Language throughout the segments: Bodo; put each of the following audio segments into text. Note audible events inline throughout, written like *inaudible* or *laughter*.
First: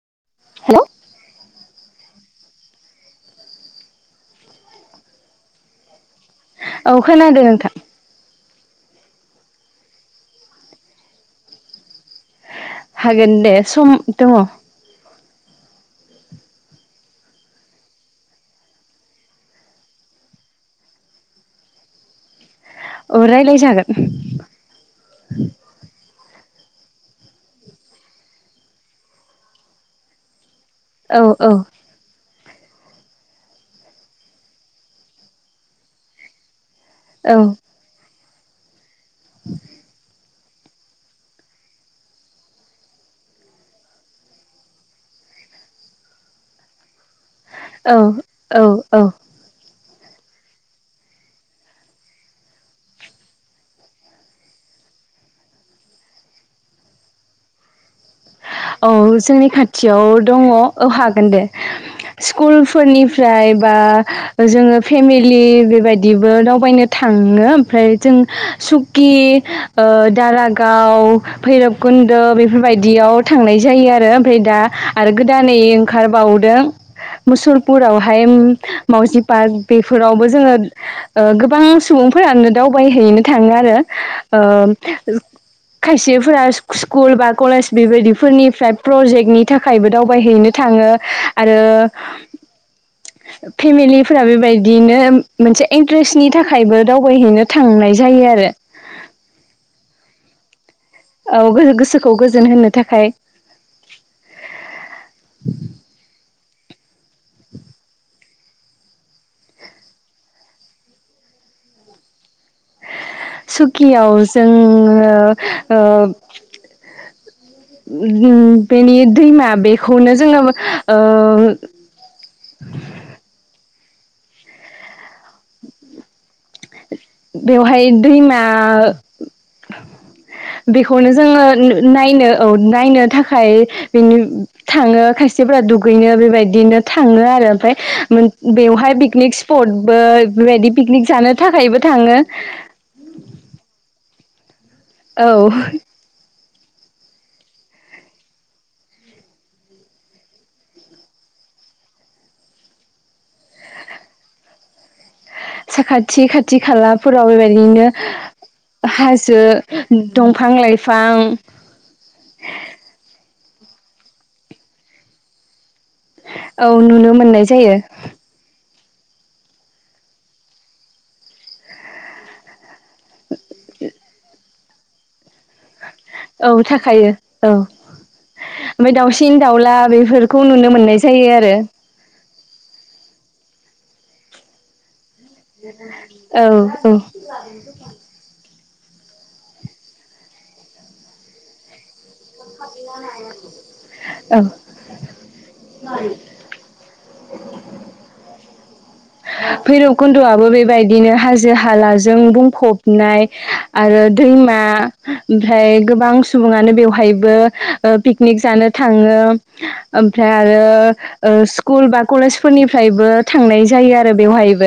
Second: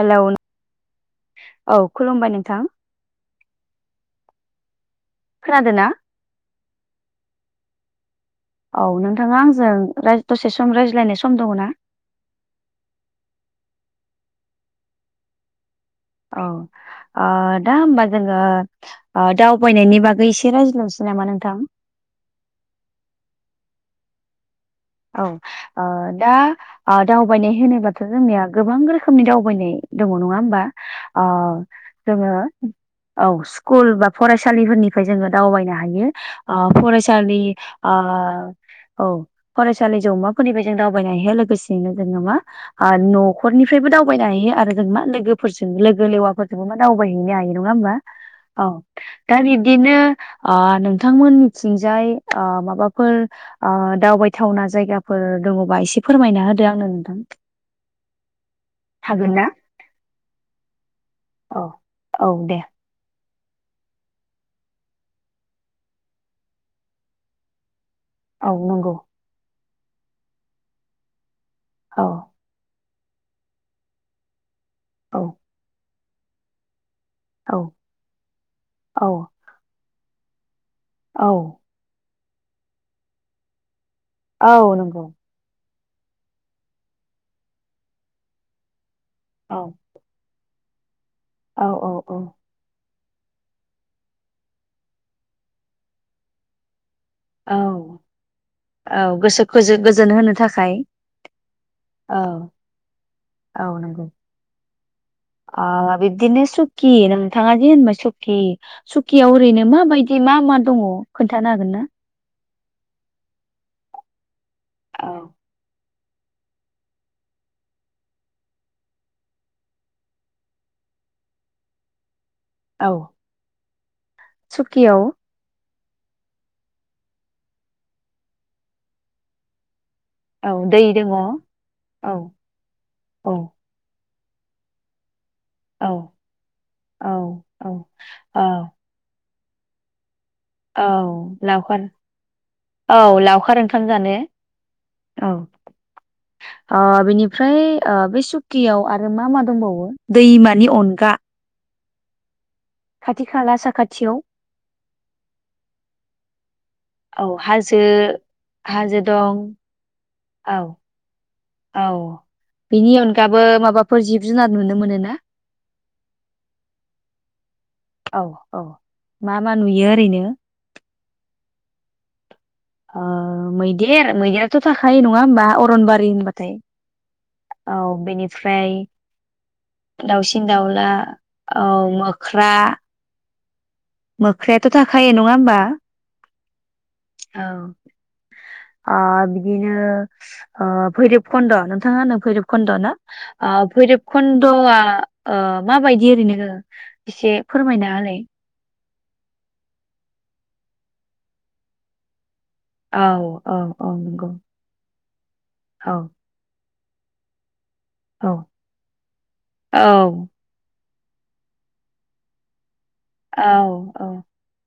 हेलौ हेलौ औ खुलुमबाय नों थां खोनादो ना? औ खोनादों नोंथां औ नोंथाङा आंजों दसे सम रायज्लायनाय सम दङ ना? हागोन दे सम दङ औ दा होमबा जोनङो दावबायनायनि बागै एसे रायज्लांनोसै नामा नोंथां? अ रायलाय जागोन औ ओ दा दावबायनाय होनोबाथ' जोंनिया गोबां रोखोमनि दावबायनाय दङ नङा होमबा औ अ औ जोंङो औ स्कुल बा फरायसालिफोरनिफ्राय जोङो दावबायनो हायो ओ औ फरायसालि ओ औ फरायसाालि जौमा स्कुलनिफ्राय जों दावबायनायहो लोगोसेयैनो जोङो मा ओ न'खरनिफ्रायबो दावबायनो हायो आरो जों मा लोगोफोरजों लोगो लेवाफोरजोंबो मा दाव दबायनो हायो नङा ओमबा औ औ दा बिबदिनो अ नोंथांमोननिथिंजाय अ माबाफोर अ दावबाय थावना जायगाफोर दङ बा एसे फोरमायना होदो आंनो नोंथां औ हागोन ना जोंनि खाथियाव दङ औ हागोन दे औ औ दे स्कुलफोरनि फ्राय बा जोङो फेमिलि बेबायदिबो दावबायनो थाङो ओमफ्राय जों औ नंगौ सुकि ओ दारागाव औ भैरबखुन्द' बेफोरबायदि बिदियाव थांनाय जायो आरो ओमफ्राय दा आरो औ गोदानै ओंखारबावदों औ मुसलपुरावहाय ओम औ मावजि पार्क बे फोरावबो जोङो ओ औ गोबां सुबुं फोरानो दावबायहैैनो थाङो आरो औ नंगौ ओ खायसेफोरा सु-स्कुल बा कलेज बेबायदिफोरनिफ्राय प्रजेक्टनि औ थाखायबो दावबायहैनो थाङो आरो औ औ औ फेमिलिफोरा बेबायदिनो मोनसे इन्ट्रेस्टनि थाखायबो दावबायहैनो औ थांनाय जायो आरो खाय औ गो-गोसोखौ गोजोन होनो थाखाय- अ बिब्दिनो सुकि नोंथाङा दि होनबाय सुकि सुकियाव ओरैनो माबायदि मा मा दङ खोन्थानो हागोन ना? सुखि आव जोङो औ ओ ओ बेनि दैमा बेखौनो जोङो ओ औ। सुकियाव बेवहाय दैमा औ दै बेखौनो दङ औ जोङो नायनो औ नायनो औ थाखाय बिनि थाङो जेब्ला औ दुगैनो बेबायदिनो औ थाङो आरो ओमफाय औ बेवहाय पिकनिक फटबो बेबायदि पिकनिक जानो औ थाखायबो लावखार थाङो औ लावखार ओंखाम जानो औ। ओ बेनिफ्राय ओ बे सुकियाव आरो मा मा दंबावो दैमानि अनगा। खाथि खाला साखाथियाव साखाथि खाथि खाथि औ खालाफोराव हाजो बेबायदिनो हाजो दंफां औ लाइफां औ बेनि अनगाबो माबाफोर जिब जुनार नुनो मोनोना? औ नुनो मोननाय जायो। औ औ मा मा नुयो ओरैनो? ओ मैदेर मैदेर थ थाखाय नङा होमबा अरनबारि औ होनबाथाय थाखायो औ ओमफाय दाउसिन दाउला बेफोरखौ नुनो मोननाय जायो आरो। ख्रा। मोख्रायाथ' थाखा औ औ। औ ओ बिदिनो ओ भैरिब खन्द' नोंथाङा भैरब खन्द ना भैरब औ खन्दआ ओ माबायदि ओरैनो। एसे फोरमायना होलाय। भैरबखन्द'आबो बेबायदिनो हाजो हालाजों बुं औ फबनाय औ औ आरो नंगौ दैमा *unintelligible* ओमफ्राय औ गोबां सुबुङानो बेवहाय बहायबो ओ औ पिकनिक जानो थाङो ओमफ्राय आरो। ओ स्कुल बा कलेजफोरनि फ्रायबो औ थांनाय जायो औ आरो- बेवहायबो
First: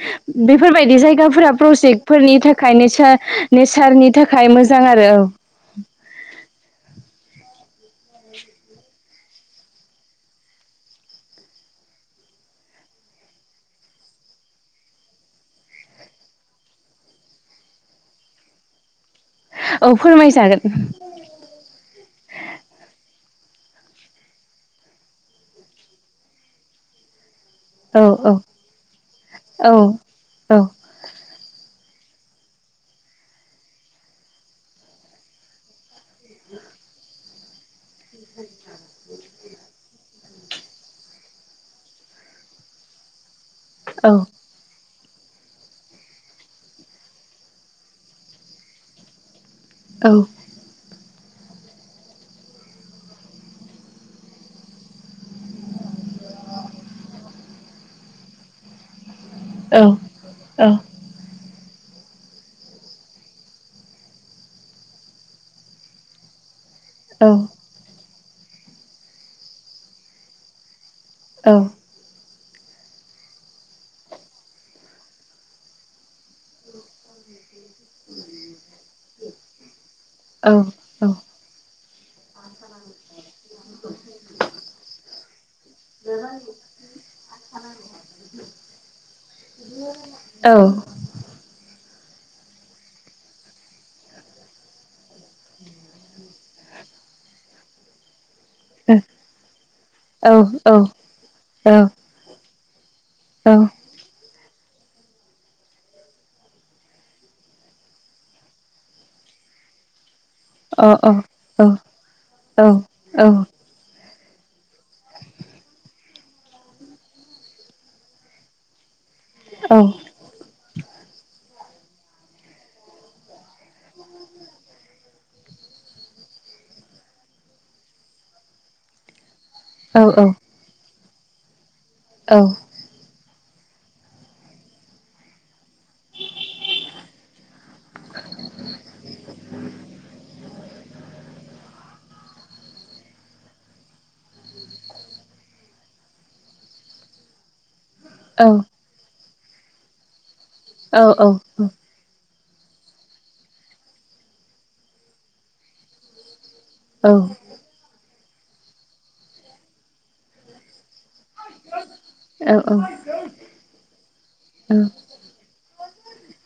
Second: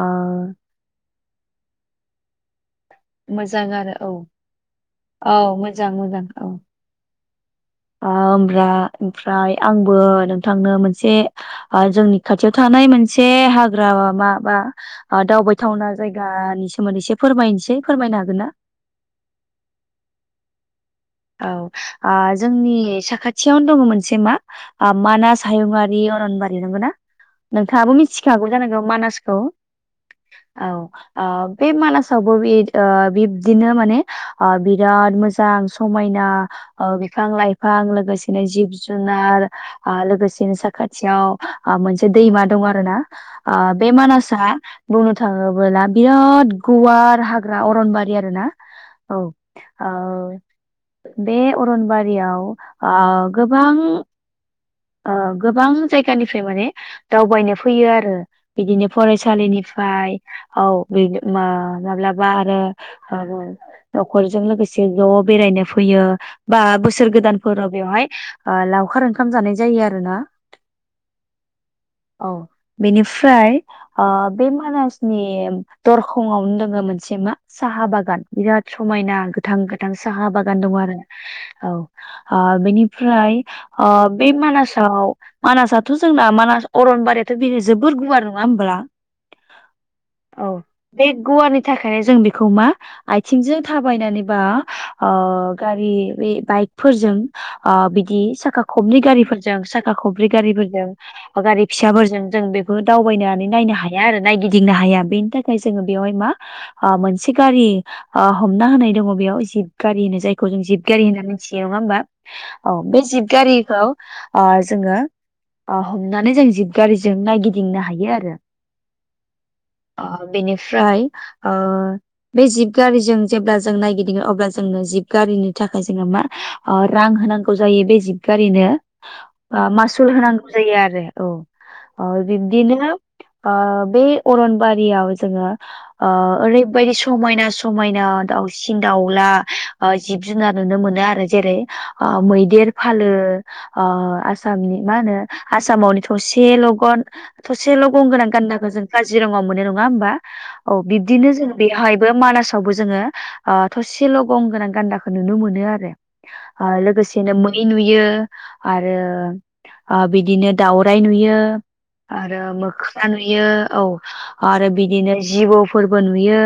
ओ बेफोरबायदि जायगा फोर प्रजेक्टफोरनि थाखाय ने मोजां आरो नेचारनि औ थाखाय मोजां आरो औ हब्रा ओमफ्राय आंबो नोंथांनो मोनसे जोंनि खाथियाव थानाय मोनसे हाग्रा म मा बा दावबायथावना जायगानि सोमोन्दै एसे फोरमायनोसै फोरमायनो हागोन ना? औ फोरमायजागोन- औ जोंनि साखाथियावनो दङ मोनसे मा मानास हायुंङारि अरनबारि नंगौ ना नोंथाङाबो औ मिथिखागौ जानांगौ मानासखौ औ औ बे मानास *unintelligible* अ बिब्दिनो माने आं सियाल मोजां समायना बिफां लाइफां लोगोसेनो जिब जुनार लोगोसेनो साखाथियाव मोनसे दैमा दं आरो ना। आ बे औ मानसा बुंनो थाङोबला बिराद गुवार हाग्रा अरनबारि आरो ना औ औ औ बे अरनबारियाव गोबां गोबां जायगानिफ्राय माने दावबायनो फैयो आरो बिदिनो फरायसा औ सालिनिफ्राय औ बे मा माब्लाबा आरो नखरजों लोगोसे जब बेरायनो फैयो बा बोसोर गोदानफोराव बेवहाय- लावखार ओंखाम जानाय जायो आरो ना। औ औ बेनिफ्राय बे मानासनि दरखंआवनो दङो मोनसे मा- साहा बागान बिराद समायना। गोथां गोथां साहा औ बागान दङ आरो औ ह बेनिफ्रायाइ- अ बे मानासाव मानासआथ' जोंना मानास अरनबारियाथ' बे जोबोर गुवार नङा होमब्ला औ बे गुवारानि थाखाय- ओंखायनो जों बेखौ मा आथिंजों थाबायनानैबा ओ गारि बे बाइकफोरजों आ बिदि साखा औ खबै गारिफोरजों साखा खब्रै औ खोनादों गारिफोरजों गारि फिसाफोरजों जों बे- दावबायनानै नायनो हाया आरो नायगिदिं गिदिंनो हाया बेनि थाखाय जोङो बेवहाय मा मोनसे गारि हमना होनाय दङ बेयाव जि *unintelligible* गनो जाय खौ जों जिबगारि होनना मिथियो नङा होमबा औ बे जिबगारिखौ अ जोङो अ हमनानै जों जिबगारिजों नायगिदिंनो हायो आरो आं बेनिफ्राय ओ बे जिब गारिजों जेब्ला जों नायगिदिङो अब्ला जोंओ जिबगारिनि थाखाय जोङो मा रां होनांगौ जायो बे जिबगारिनो ओ मासुल होनांगौ जायो आरो आ बिद्बिनो ओ बे अरनबारियाव जोङो ओ ओरैबायदि समायना समायना दाउसिन दाउला जिब जुनार नुनो मोनो आरो जेरै मैदेर फालो आसामनि मा होनो आसामावनो थसे लगन थसे ल' गोनां गाननांगौ जों जिरङाव मोन नङा होनोमबा औ बिब्दिनो जों बेवहायबो मानास जेरावबो जोंङो आ थसेल गं गोनां गान्दाखौ नुनो मोनो आरो आरो लोगोसेनो मै नुयो आरो बिदिनो दाउ राइ नुयो आरो मोख्रा नुयो औ आरो बिदिनो जिबौ फोरबो नुयो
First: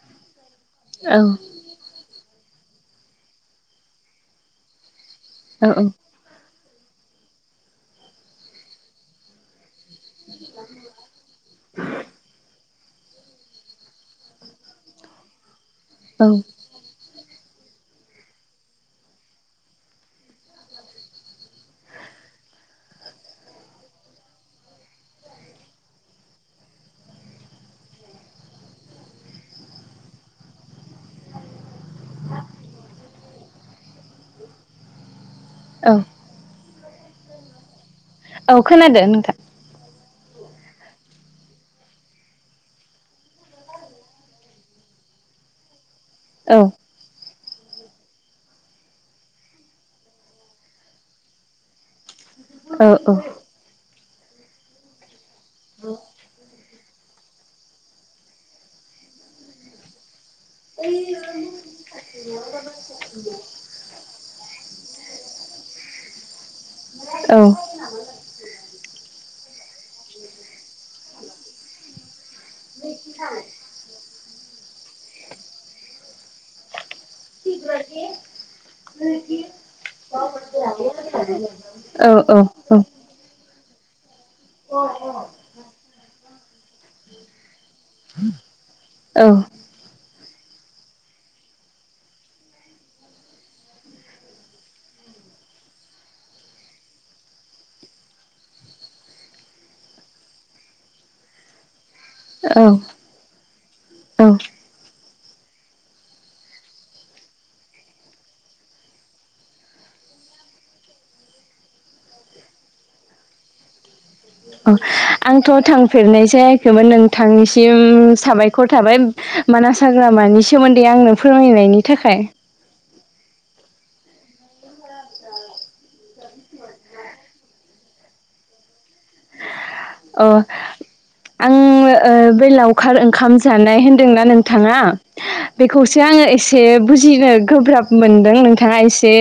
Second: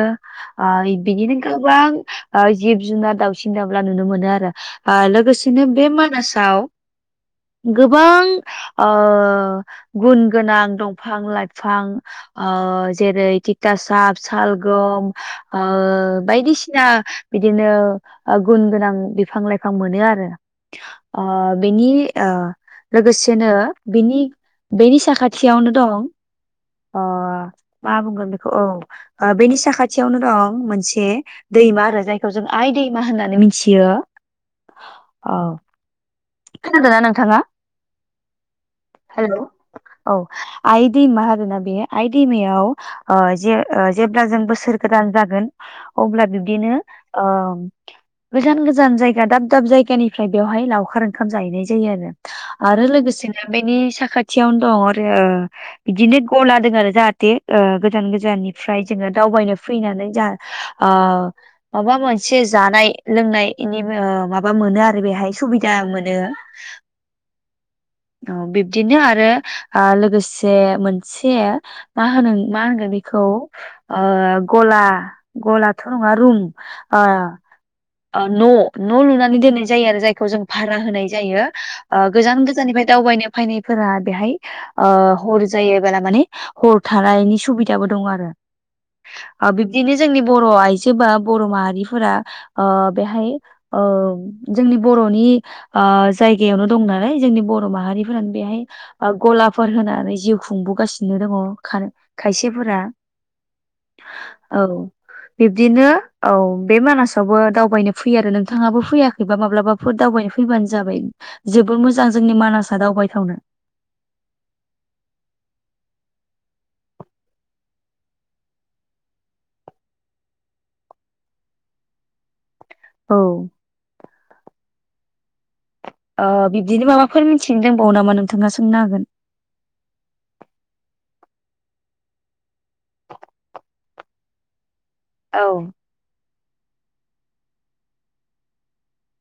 बिदिनो गोबां आ जिब जुनार दाउसिन दांब्ला नुनो मोनो आरो ओ लोगोसेनो बे मानासाव गोबां ओ गुन गोनां दंफां लाइफां जेरै तिताासाब सालगम ओ बायदिसिना बिदिनो गुन गोनां बिफां लाइफां मोनो आरो बेनि लोगोसेनो बिनि बेनि साखाथियावनो दं मा बुंगोन बेखौ औ बेनि साखाथियावनो दं मोनसे दैमा आरो जाय जों आइ दैमा होननानै मिथियो। औ खोनादोंना नोंथांआ नोंथाङा नोंथां हेलौ औ। आइ दैमा आरोोना बे आइ दैमायाव जे जेब्ला जों बोसोर गोदान जागोन अब्ला औ बिब्दिनो गोजान गोजान जायगा दाब दाब जायगानिफ्राय बेवहाय लावखार ओंखाम जाहैनाय जायो आरो औ आरो औ औ लोगोसेनो बेनि साखाथि थियाव दं अरो ओ बिदिनो गला दों आरो जाहाथ थे ओ गोजान गोजाननिफ्राय जोङो दावबायनो फैनानै जाहा *inaudible* बा मोनसे जानाय लोंनायनि ओ माबा मोनो आरो बेहाय सुबिदा मोनो। बिब्दिनो आरो ओ लोगोसे मोनसे मा होनो मा होनगोन बेखौ ओ गला गलाथ' *unintelligible* ओ न' न' लुनानै दोननाय जायो आरो जायखौ जों भारा होनाय जायो ओ गोजान गोजाननिफ्राय दावबायनो फैनाय फोरा बेहाय ओ हर जायोबोला माने हर थानायनि सुबिदाबो दं आरो ओ बिब्दिनो जोंनि बर र' आयजोबा बर' माहारिफोरा ओ बेहाय ओ जोंनि बर'नि आ जायगायावनो दं नालाय जोंनि बर' माहारिफोरानो बेहाय आ गलाफोर होनानै जिउ खुंबोगासिनो दङ खार खायसेफोरा औ औ बिब्दिनो औ बे मानासावबो दावबायनो फैयो आरो नोंथाङाबो फैयाखैबा माब्लाबाफोर दावबायनो फैबानो जाबाय जबोर मोजां जोंनि मानासआ दावबायथावनो। अ आंथ' थांफेरनाय जायाखैमोन नोंथांनिसिम साबायखर थाबाय मानास हाग्रामानि सोमोन्दै आंनो फोरमायनायनि थाखाय। औ ओ बिब्दिनो माबाफोर मिथिनो दंबावो नामा नोंथाङा सोंनो हागोन। अ आं ओ बे लावखार ओंखाम जानाय होनदोंना नोंथाङा औ बेखौसो आङो एस से बुजिनो गोब्राब मोनदों नोंथाङा एसे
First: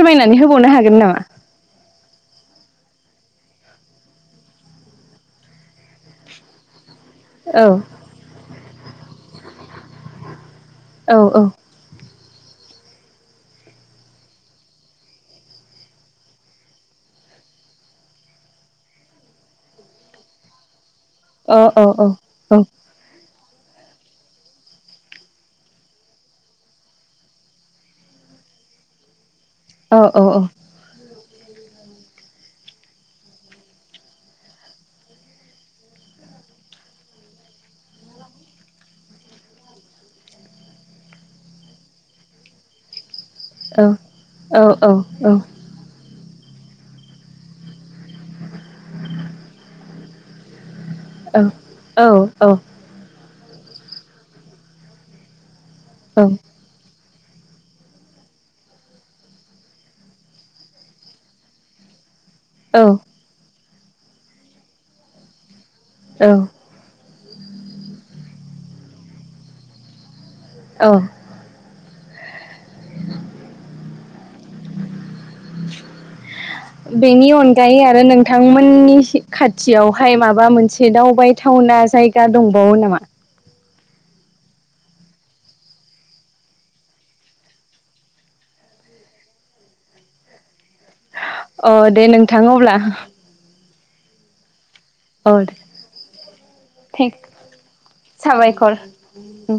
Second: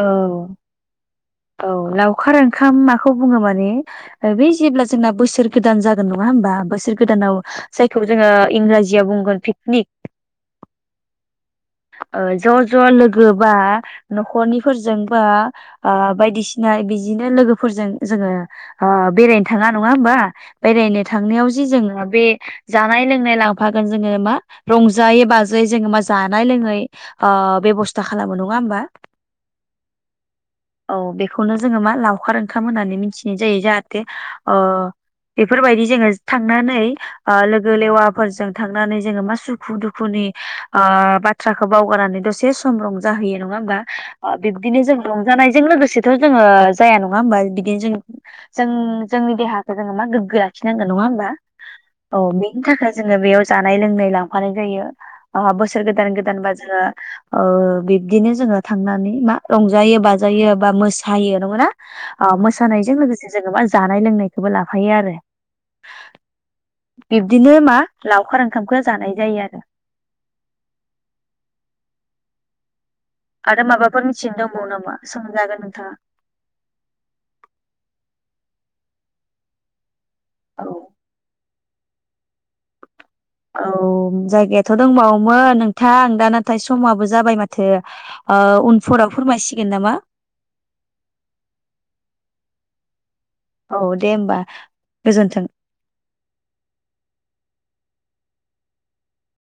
औ होबावनो हागोन नामा? औ लावखार ओंखाम मा खौ बुङो माने बे जेब्ला जोंना बोसोर गोदान जागोन नङा होमब बोसोर गोदानाव औ जायखौ जोङो इंराजियाव बुंगोन पिकनिक औ ओ ज' ज' लोगो बा न'खरनिफोरजों बा आ बायदिसिना बिदिनो लोगोफोरजों जोङो बेरायनो थाङा नङा होमबा बेरायनो थांनायाव औ जि जों औ बे औ जानाय लोंनाय लां फागोन जोङो मा रंजायै बाजायै जों मा जा नाय लोंङै ओ बेब'स्था खालामो। नङा होनबा? औ औ औ खौनो जोङो मा लावखार ओंखाम होननानै मिथिनाय जायो जाहाथे ओ बेफोरबायदि जोङो थांनानै ओ लोगो लेवाफोरजों थांनानै जोङो मा सुखु दुखुनि ओ बाथ्राखौ बावगारनानै दसे सम रं जाहोयो नङा होमबा ओ बिब्दिनो जों रंजानायजों लोगोसेथ' जोङो जाया नङा हबा बिदिनो जों जों जोंनि देहाखौ जोङो मा गोग्गो लाखि नांगोन नंङा होनबा औ बिनि थाखाय जों बियाव जानाय लोंनाय लांफानाय जायो बोसोर दान गोदान बा जो ओ बिदिनो जोङो थांनानै मा रंजायो बाजायो बा मोसायो नङोना ओ औ मोसानायजों लोगोसे जोङो मान जानाय लोंनायखौबो लाफायो आरो औ बिब्दिनो मा लावखार ओंखामखौ जानाय जायो आरो औ आरो माबाफोर मिथिनो दंबावो नामा? सोंजागोन नोंथाङा बेनि अनगायै आरो नों थांमोननि खाथियाव फाय माबा औ मोनसे दावबाय टावउना जायगा दंबावो नामा औ जायगायाथ' दंबावोमोन नोंथां आं दा नाथाय समाबो जाबाय माथो ओ उनफोराव फोरमायसिगोन नामा। अ दे नोंथां अब्ला औ दे होमबा ओ गोजोन्थों दे थें साबायखर नोंथां